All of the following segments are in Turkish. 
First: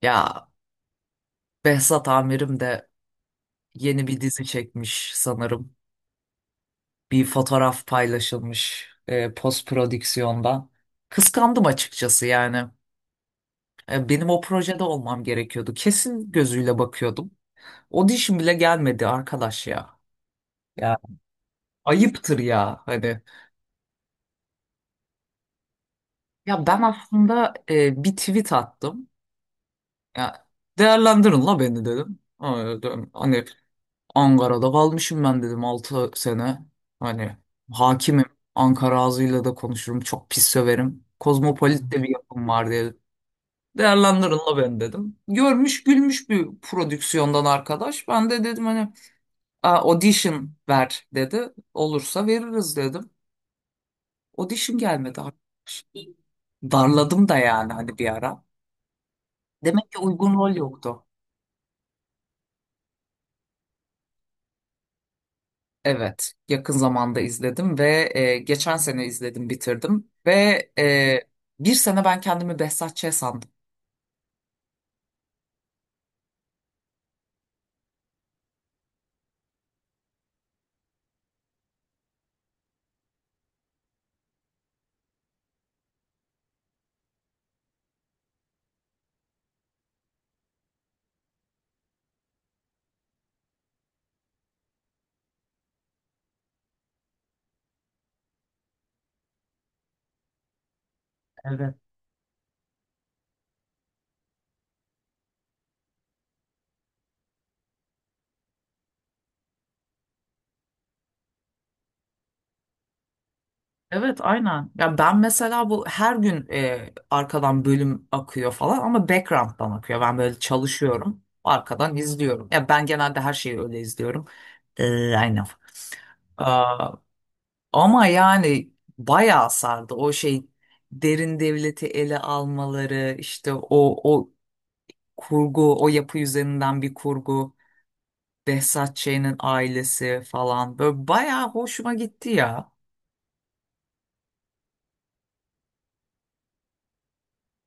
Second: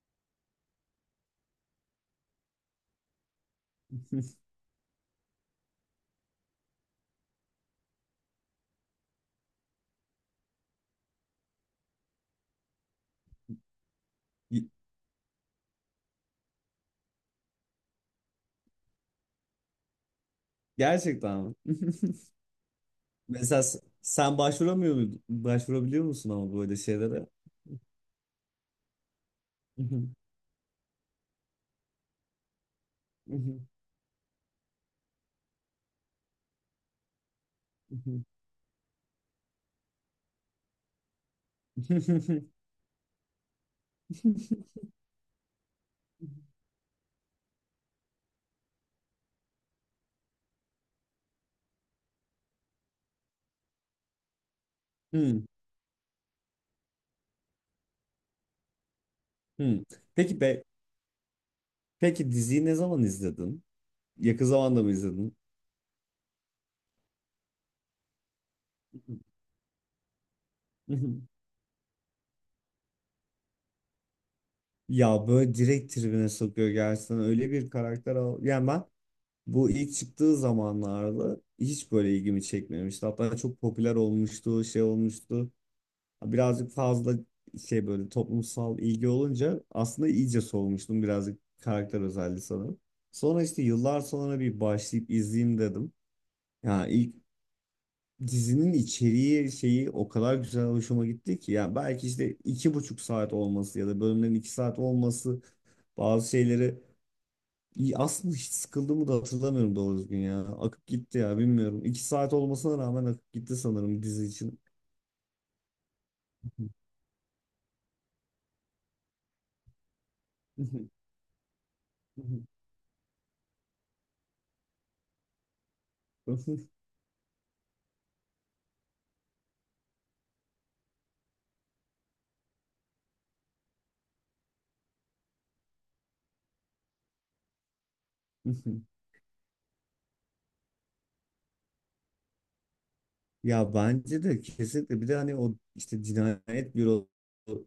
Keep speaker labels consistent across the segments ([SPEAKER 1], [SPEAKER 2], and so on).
[SPEAKER 1] Ya Behzat amirim de yeni bir dizi çekmiş sanırım. Bir fotoğraf paylaşılmış post prodüksiyonda. Kıskandım açıkçası yani. Benim o projede olmam gerekiyordu. Kesin gözüyle bakıyordum. Audition bile gelmedi arkadaş ya. Ya
[SPEAKER 2] Gerçekten mi?
[SPEAKER 1] ayıptır ya hani.
[SPEAKER 2] Mesela sen başvuramıyor muydun? Başvurabiliyor musun ama
[SPEAKER 1] Ya
[SPEAKER 2] böyle
[SPEAKER 1] ben
[SPEAKER 2] şeylere?
[SPEAKER 1] aslında bir tweet attım. Ya, değerlendirin la beni dedim. Hani, Ankara'da kalmışım ben dedim 6 sene. Hani hakimim. Ankara ağzıyla da konuşurum. Çok pis söverim. Kozmopolit de bir yapım var diye. Değerlendirin la ben dedim. Görmüş gülmüş bir prodüksiyondan arkadaş. Ben de dedim hani, "Aa, audition ver dedi. Olursa veririz dedim." Audition gelmedi
[SPEAKER 2] Hmm,
[SPEAKER 1] arkadaş. Darladım da yani hani bir ara.
[SPEAKER 2] hmm.
[SPEAKER 1] Demek ki uygun
[SPEAKER 2] Peki
[SPEAKER 1] rol
[SPEAKER 2] be,
[SPEAKER 1] yoktu.
[SPEAKER 2] peki diziyi ne zaman izledin? Yakın zamanda mı izledin?
[SPEAKER 1] Evet, yakın zamanda izledim ve geçen sene izledim, bitirdim ve e, bir sene ben kendimi Behzat Ç. sandım.
[SPEAKER 2] Ya böyle direkt tribüne sokuyor gerçekten öyle bir karakter al. Yani ben bu ilk çıktığı zamanlarda hiç böyle ilgimi çekmemişti. Hatta çok popüler olmuştu, şey olmuştu. Birazcık fazla şey böyle toplumsal ilgi olunca aslında iyice soğumuştum birazcık karakter özelliği sanırım. Sonra işte yıllar sonra bir başlayıp izleyeyim dedim. Ya ilk dizinin içeriği şeyi o kadar güzel hoşuma gitti ki.
[SPEAKER 1] Evet.
[SPEAKER 2] Yani belki işte iki buçuk saat olması ya da bölümlerin iki saat olması bazı şeyleri İyi, aslında hiç sıkıldığımı da hatırlamıyorum doğru düzgün ya. Akıp gitti ya bilmiyorum. İki saat olmasına rağmen akıp gitti sanırım
[SPEAKER 1] Evet,
[SPEAKER 2] dizi için.
[SPEAKER 1] aynen. Ya ben mesela bu her gün arkadan bölüm akıyor falan ama background'dan akıyor. Ben böyle çalışıyorum, arkadan izliyorum. Ya, ben genelde her şeyi öyle izliyorum. Aynen. Aa, ama yani bayağı sardı o şey, derin devleti ele almaları, işte o kurgu, o yapı üzerinden bir kurgu. Behzat Ç'nin ailesi falan. Böyle bayağı hoşuma gitti ya.
[SPEAKER 2] Ya bence de kesinlikle bir de hani o işte cinayet büro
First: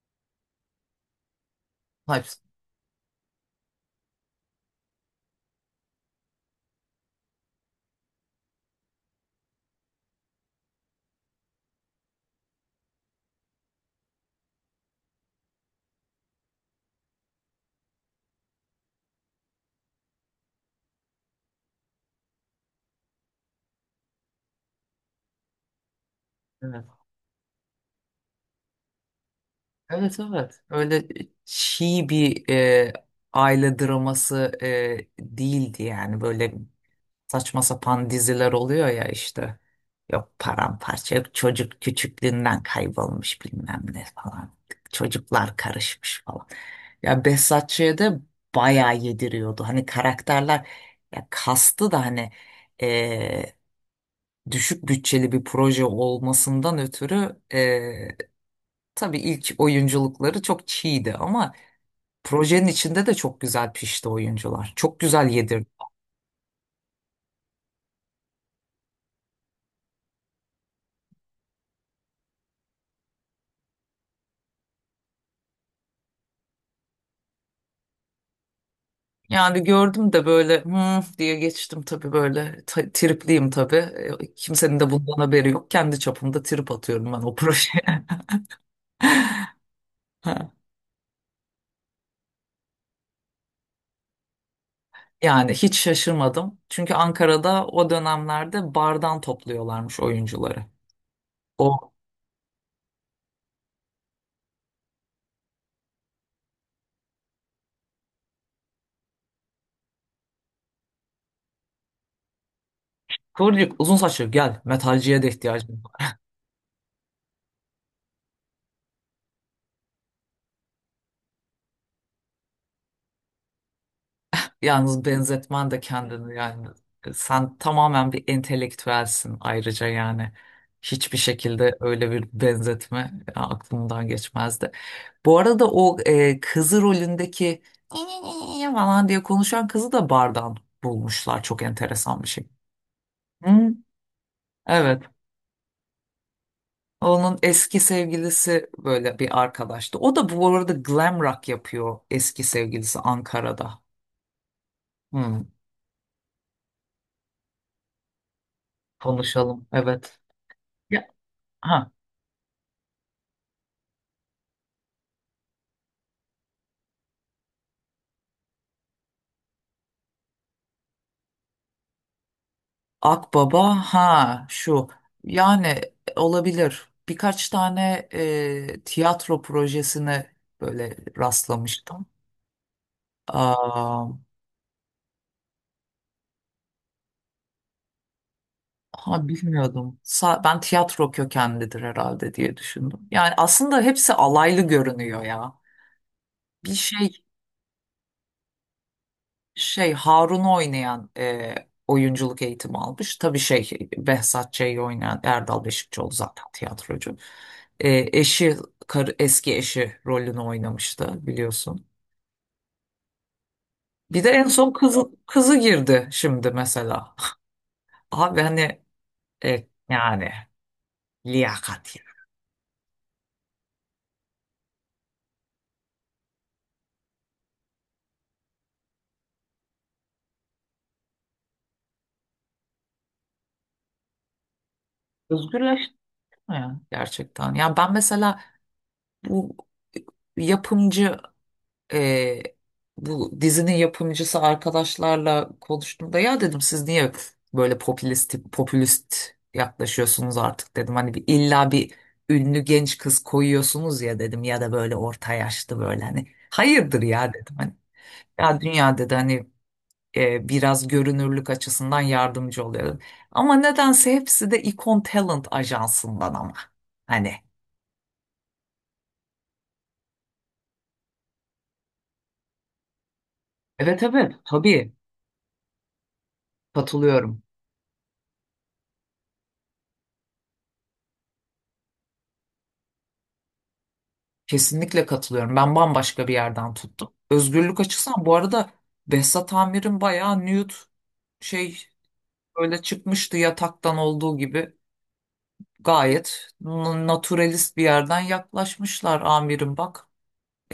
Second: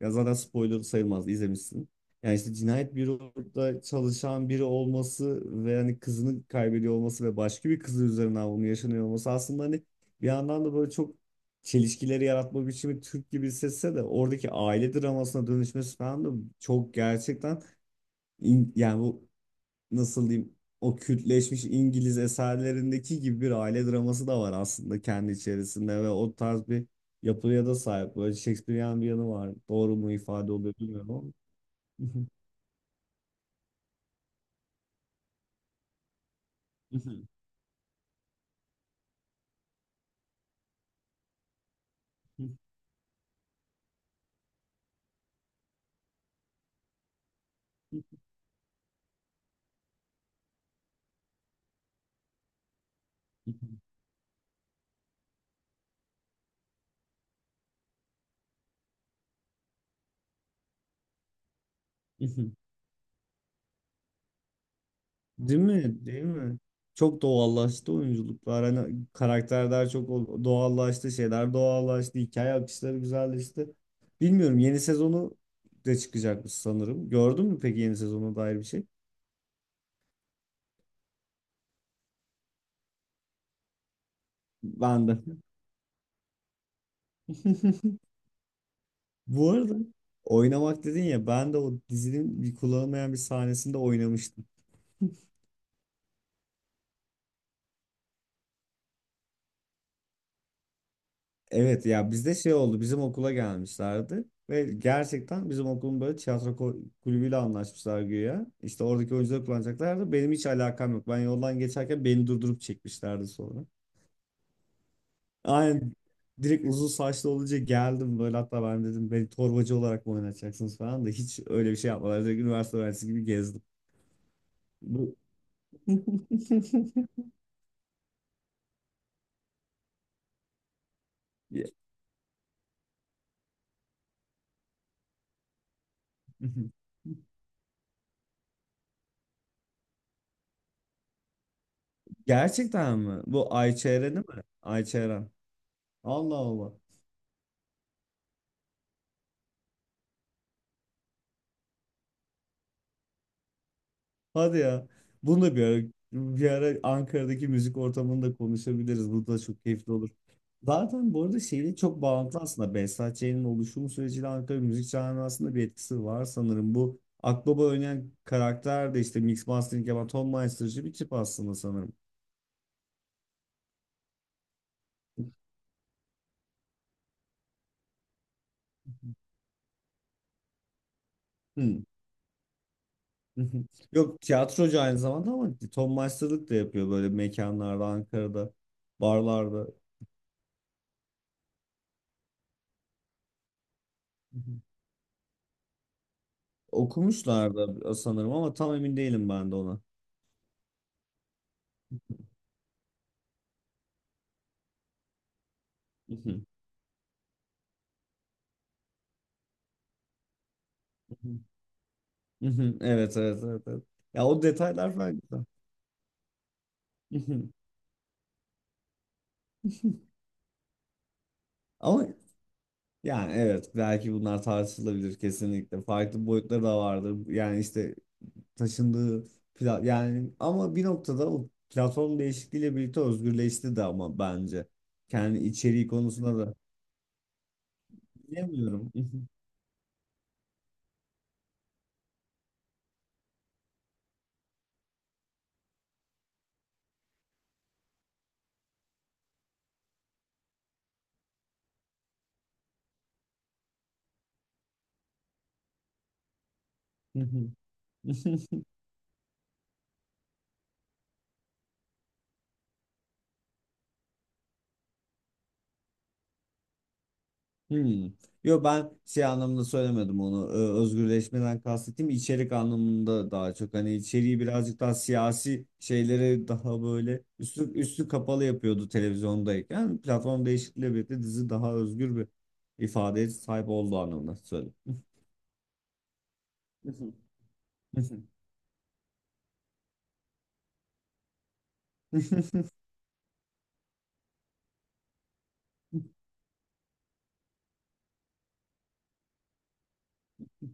[SPEAKER 2] ya zaten spoiler sayılmaz izlemişsin. Yani
[SPEAKER 1] Hepsi.
[SPEAKER 2] işte cinayet büroda çalışan biri olması ve hani kızını kaybediyor olması ve başka bir kızı üzerinden bunun yaşanıyor olması aslında hani bir yandan da böyle çok çelişkileri yaratma biçimi Türk gibi hissetse de oradaki aile dramasına dönüşmesi falan da çok gerçekten yani bu nasıl diyeyim o kültleşmiş İngiliz eserlerindeki gibi bir aile draması da var aslında kendi içerisinde ve o tarz
[SPEAKER 1] Evet.
[SPEAKER 2] bir yapıya da sahip. Böyle Shakespearean bir yanı var. Doğru mu
[SPEAKER 1] Evet,
[SPEAKER 2] ifade
[SPEAKER 1] evet.
[SPEAKER 2] oluyor
[SPEAKER 1] Öyle
[SPEAKER 2] bilmiyorum ama.
[SPEAKER 1] çiğ bir aile draması değildi yani, böyle saçma sapan diziler oluyor ya işte. Yok paramparça, yok çocuk küçüklüğünden kaybolmuş bilmem ne falan. Çocuklar karışmış falan. Ya, Behzat Ç'de bayağı yediriyordu. Hani karakterler, ya kastı da hani, eee, düşük bütçeli bir proje olmasından ötürü tabii ilk oyunculukları çok çiğdi ama projenin içinde de çok güzel pişti oyuncular. Çok güzel
[SPEAKER 2] Değil
[SPEAKER 1] yedirdi.
[SPEAKER 2] mi? Değil mi? Çok doğallaştı oyunculuklar. Hani karakterler çok doğallaştı, şeyler doğallaştı, hikaye akışları güzelleşti. Bilmiyorum yeni sezonu de çıkacakmış sanırım. Gördün mü peki yeni sezona dair bir şey?
[SPEAKER 1] Yani gördüm de böyle hmm diye geçtim tabii, böyle tripliyim tabii. Kimsenin de
[SPEAKER 2] Ben
[SPEAKER 1] bundan
[SPEAKER 2] de.
[SPEAKER 1] haberi yok. Kendi çapımda trip atıyorum ben o projeye.
[SPEAKER 2] Bu arada
[SPEAKER 1] Ha.
[SPEAKER 2] oynamak dedin ya ben de o dizinin bir kullanılmayan bir sahnesinde oynamıştım.
[SPEAKER 1] Yani hiç şaşırmadım. Çünkü Ankara'da o dönemlerde bardan topluyorlarmış oyuncuları.
[SPEAKER 2] Evet
[SPEAKER 1] O
[SPEAKER 2] ya bizde şey oldu bizim okula gelmişlerdi ve gerçekten bizim okulun böyle tiyatro kulübüyle anlaşmışlar güya. İşte oradaki oyuncuları kullanacaklardı. Benim hiç alakam yok. Ben yoldan geçerken beni durdurup çekmişlerdi sonra.
[SPEAKER 1] kıvırcık uzun saçlı, gel, metalciye de ihtiyacım
[SPEAKER 2] Aynen
[SPEAKER 1] var.
[SPEAKER 2] direkt uzun saçlı olunca geldim böyle hatta ben dedim beni torbacı olarak mı oynatacaksınız falan da hiç öyle bir şey yapmadılar. Direkt üniversite öğrencisi gibi gezdim.
[SPEAKER 1] Yalnız
[SPEAKER 2] Bu...
[SPEAKER 1] benzetmen de kendini yani. Sen tamamen bir entelektüelsin ayrıca yani. Hiçbir
[SPEAKER 2] Ya.
[SPEAKER 1] şekilde öyle bir benzetme aklımdan geçmezdi. Bu arada o kızı rolündeki "İyi" falan diye konuşan kızı da bardan bulmuşlar. Çok enteresan bir şey.
[SPEAKER 2] Gerçekten mi? Bu
[SPEAKER 1] Hı,
[SPEAKER 2] Ayçeren'i mi?
[SPEAKER 1] evet.
[SPEAKER 2] Ayçeren. Allah Allah.
[SPEAKER 1] Onun eski sevgilisi böyle bir arkadaştı. O da bu arada glam rock yapıyor, eski sevgilisi Ankara'da.
[SPEAKER 2] Hadi ya. Bunu
[SPEAKER 1] Hı,
[SPEAKER 2] da bir ara, bir ara Ankara'daki müzik ortamında konuşabiliriz. Bu da çok
[SPEAKER 1] konuşalım.
[SPEAKER 2] keyifli olur.
[SPEAKER 1] Evet. Ya,
[SPEAKER 2] Zaten bu arada şeyle
[SPEAKER 1] ha.
[SPEAKER 2] çok bağlantılı aslında. Behzat Ç'nin oluşum süreciyle Ankara müzik camiasında bir etkisi var sanırım. Bu Akbaba oynayan karakter de işte mix mastering yapan Tom Meister'cı bir tip aslında sanırım.
[SPEAKER 1] Akbaba, ha, şu. Yani olabilir. Birkaç tane tiyatro projesine böyle
[SPEAKER 2] Hmm.
[SPEAKER 1] rastlamıştım. Aa,
[SPEAKER 2] Yok tiyatrocu aynı zamanda ama Tom Meister'lık da yapıyor böyle mekanlarda, Ankara'da,
[SPEAKER 1] ha,
[SPEAKER 2] barlarda.
[SPEAKER 1] bilmiyordum. Ben tiyatro kökenlidir herhalde diye düşündüm. Yani aslında hepsi alaylı görünüyor ya. Bir şey,
[SPEAKER 2] Okumuşlardı sanırım ama tam emin değilim ben de ona.
[SPEAKER 1] Harun'u oynayan oyunculuk eğitimi almış. Tabii şey, Behzat Ç'yi oynayan Erdal Beşikçioğlu
[SPEAKER 2] Mhm,
[SPEAKER 1] zaten tiyatrocu. Eşi, karı, eski eşi rolünü oynamıştı
[SPEAKER 2] mhm,
[SPEAKER 1] biliyorsun.
[SPEAKER 2] mhm. Evet evet evet. Evet.
[SPEAKER 1] Bir
[SPEAKER 2] Ya
[SPEAKER 1] de
[SPEAKER 2] o
[SPEAKER 1] en son
[SPEAKER 2] detaylar
[SPEAKER 1] kızı,
[SPEAKER 2] farklı.
[SPEAKER 1] kızı girdi şimdi mesela.
[SPEAKER 2] Mhm.
[SPEAKER 1] Abi hani, yani liyakat ya.
[SPEAKER 2] Ama yani evet belki bunlar tartışılabilir kesinlikle. Farklı boyutları da vardır. Yani işte taşındığı yani ama bir noktada o platform değişikliğiyle birlikte özgürleşti de ama bence. Kendi içeriği
[SPEAKER 1] Özgürleşti
[SPEAKER 2] konusunda
[SPEAKER 1] mi
[SPEAKER 2] da
[SPEAKER 1] ya gerçekten? Ya ben mesela,
[SPEAKER 2] bilemiyorum.
[SPEAKER 1] Bu yapımcı e, bu dizinin yapımcısı arkadaşlarla konuştuğumda ya dedim, siz niye böyle popülist popülist yaklaşıyorsunuz artık dedim. Hani bir, illa bir ünlü genç kız koyuyorsunuz ya dedim, ya da böyle orta yaşlı, böyle, hani hayırdır ya dedim. Hani, ya dünya dedi hani, biraz görünürlük açısından yardımcı oluyor dedim. Ama nedense hepsi de Icon Talent ajansından, ama hani.
[SPEAKER 2] Hmm. Yo ben şey anlamında söylemedim onu. Özgürleşmeden kastettiğim içerik anlamında daha çok hani
[SPEAKER 1] Evet, evet,
[SPEAKER 2] içeriği birazcık
[SPEAKER 1] tabii,
[SPEAKER 2] daha siyasi şeylere daha böyle
[SPEAKER 1] katılıyorum.
[SPEAKER 2] üstü üstü kapalı yapıyordu televizyondayken. Platform değişikliğiyle birlikte dizi daha özgür bir ifadeye sahip olduğu anlamında söyledim.
[SPEAKER 1] Kesinlikle katılıyorum. Ben bambaşka bir yerden tuttum. Özgürlük açısından, bu arada, Behzat Amir'in bayağı nude şey böyle çıkmıştı, yataktan olduğu gibi. Gayet naturalist bir yerden yaklaşmışlar, amirim bak.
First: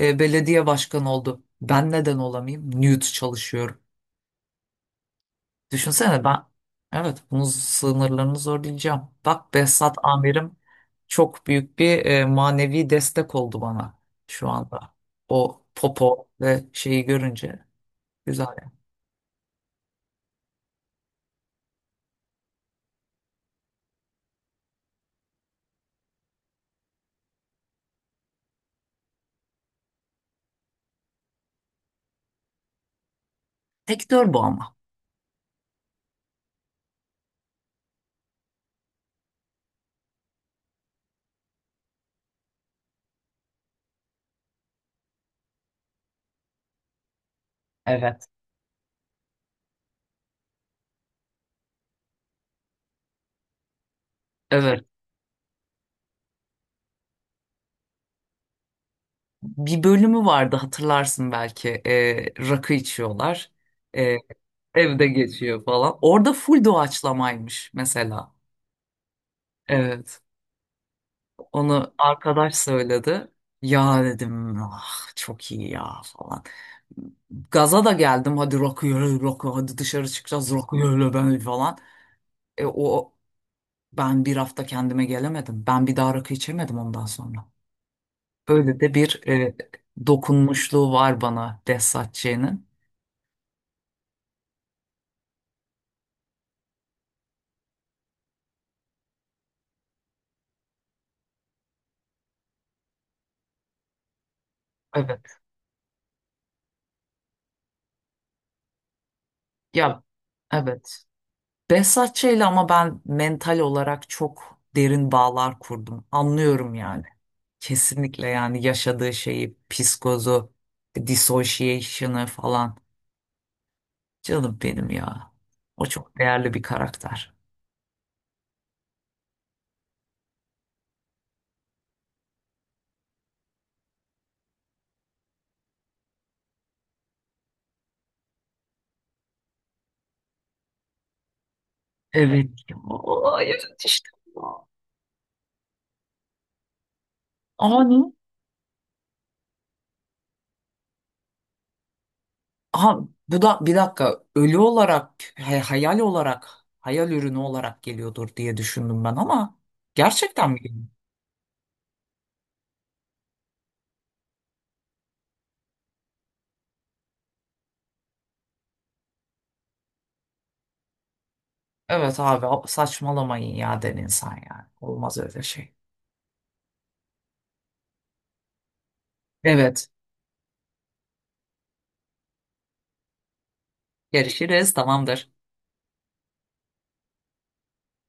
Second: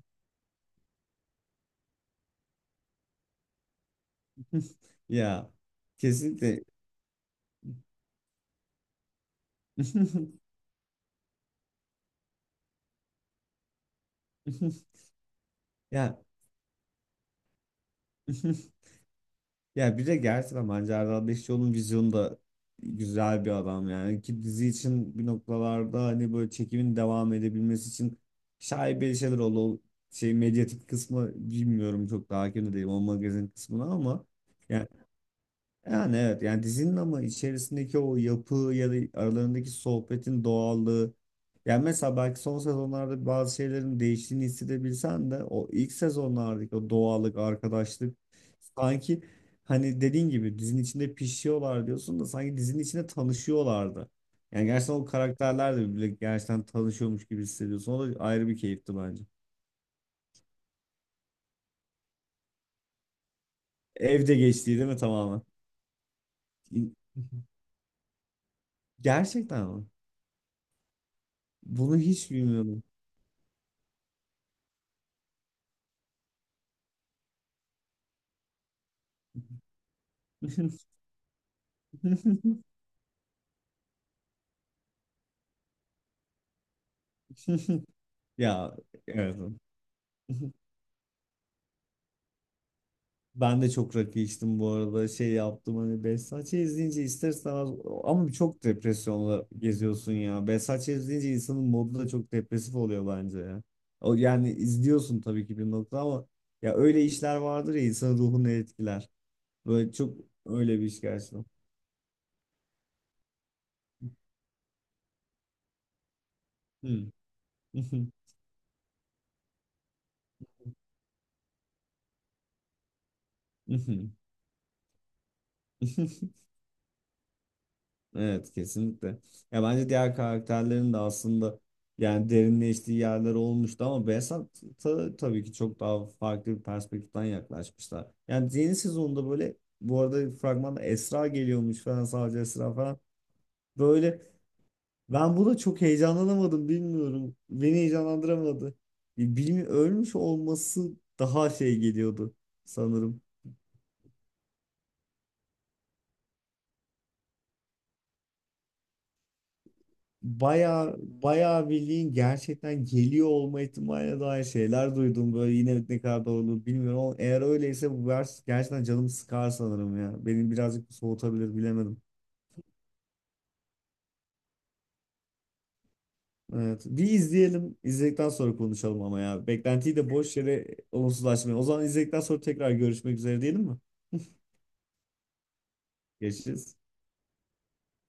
[SPEAKER 1] Belediye başkanı oldu. Ben neden olamayayım? Nude çalışıyorum.
[SPEAKER 2] Ya
[SPEAKER 1] Düşünsene ben,
[SPEAKER 2] kesinlikle.
[SPEAKER 1] evet, bunun sınırlarını zorlayacağım. Bak, Behzat amirim çok büyük bir manevi destek oldu bana şu anda. O
[SPEAKER 2] Ya
[SPEAKER 1] popo ve şeyi görünce, güzel, yani.
[SPEAKER 2] Ya bir de gerçekten bence Erdal Beşikçioğlu'nun vizyonu da güzel bir adam yani ki dizi için bir noktalarda hani böyle çekimin devam edebilmesi için şaibeli şeyler oldu. O şey medyatik kısmı bilmiyorum çok daha hakim de değilim o magazin kısmına ama
[SPEAKER 1] Sektör bu ama.
[SPEAKER 2] yani evet yani dizinin ama içerisindeki o yapı ya da aralarındaki sohbetin doğallığı yani mesela belki son sezonlarda bazı şeylerin değiştiğini hissedebilsen de o ilk sezonlardaki o doğallık, arkadaşlık
[SPEAKER 1] Evet.
[SPEAKER 2] sanki hani dediğin gibi dizinin içinde pişiyorlar diyorsun da sanki dizinin içinde tanışıyorlardı. Yani
[SPEAKER 1] Evet.
[SPEAKER 2] gerçekten o karakterler de birbiriyle gerçekten tanışıyormuş gibi hissediyorsun. O da ayrı bir keyifti bence.
[SPEAKER 1] Bir bölümü vardı, hatırlarsın belki. Rakı içiyorlar. E,
[SPEAKER 2] Evde geçtiği değil mi
[SPEAKER 1] evde
[SPEAKER 2] tamamen?
[SPEAKER 1] geçiyor falan. Orada full doğaçlamaymış mesela.
[SPEAKER 2] Gerçekten mi?
[SPEAKER 1] Evet. Onu
[SPEAKER 2] Bunu hiç
[SPEAKER 1] arkadaş
[SPEAKER 2] bilmiyordum.
[SPEAKER 1] söyledi. Ya, dedim, ah, çok iyi ya falan. Gaza da geldim. Hadi rakı, rakı, hadi dışarı çıkacağız rakı, öyle ben falan. O ben bir hafta kendime gelemedim. Ben bir daha rakı içemedim ondan sonra.
[SPEAKER 2] Ya
[SPEAKER 1] Öyle de bir
[SPEAKER 2] evet.
[SPEAKER 1] dokunmuşluğu var bana Behzatçı'nın.
[SPEAKER 2] Ben de çok rakı içtim bu arada. Şey yaptım hani Behzat Ç. izleyince ister istemez ama çok depresyonla geziyorsun ya. Behzat Ç. izleyince insanın modu da çok depresif oluyor bence ya. O yani izliyorsun
[SPEAKER 1] Evet.
[SPEAKER 2] tabii ki bir nokta ama ya öyle işler vardır ya insanın ruhunu etkiler. Böyle
[SPEAKER 1] Ya,
[SPEAKER 2] çok öyle bir iş
[SPEAKER 1] evet.
[SPEAKER 2] gerçekten.
[SPEAKER 1] Behzatçı'yla ama ben mental olarak çok derin bağlar kurdum. Anlıyorum yani. Kesinlikle, yani yaşadığı şeyi, psikozu, dissociation'ı falan.
[SPEAKER 2] Hmm.
[SPEAKER 1] Canım benim ya. O çok değerli bir karakter.
[SPEAKER 2] Evet kesinlikle. Ya bence diğer karakterlerin de aslında yani derinleştiği yerler olmuştu ama Behzat'a tabii ki çok daha farklı bir perspektiften yaklaşmışlar. Yani yeni sezonda böyle bu arada fragmanda Esra geliyormuş falan sadece
[SPEAKER 1] Evet.
[SPEAKER 2] Esra falan.
[SPEAKER 1] Aa, evet işte.
[SPEAKER 2] Böyle ben buna çok heyecanlanamadım bilmiyorum. Beni
[SPEAKER 1] Ani.
[SPEAKER 2] heyecanlandıramadı. Bilmi ölmüş olması daha şey geliyordu
[SPEAKER 1] Aha,
[SPEAKER 2] sanırım.
[SPEAKER 1] bu da bir dakika ölü olarak hayal olarak, hayal ürünü olarak geliyordur diye düşündüm ben, ama gerçekten mi geliyor?
[SPEAKER 2] Bayağı bayağı bildiğin gerçekten geliyor olma ihtimaline dair şeyler duydum böyle yine ne kadar doğru bilmiyorum ama eğer öyleyse bu vers gerçekten canımı sıkar sanırım ya. Beni birazcık soğutabilir bilemedim.
[SPEAKER 1] Evet abi, saçmalamayın ya, den insan yani. Olmaz öyle şey.
[SPEAKER 2] Evet. Bir izleyelim. İzledikten sonra konuşalım ama ya.
[SPEAKER 1] Evet.
[SPEAKER 2] Beklentiyi de boş yere olumsuzlaşmayalım. O zaman izledikten sonra tekrar görüşmek üzere diyelim mi?
[SPEAKER 1] Görüşürüz. Tamamdır.
[SPEAKER 2] Görüşürüz.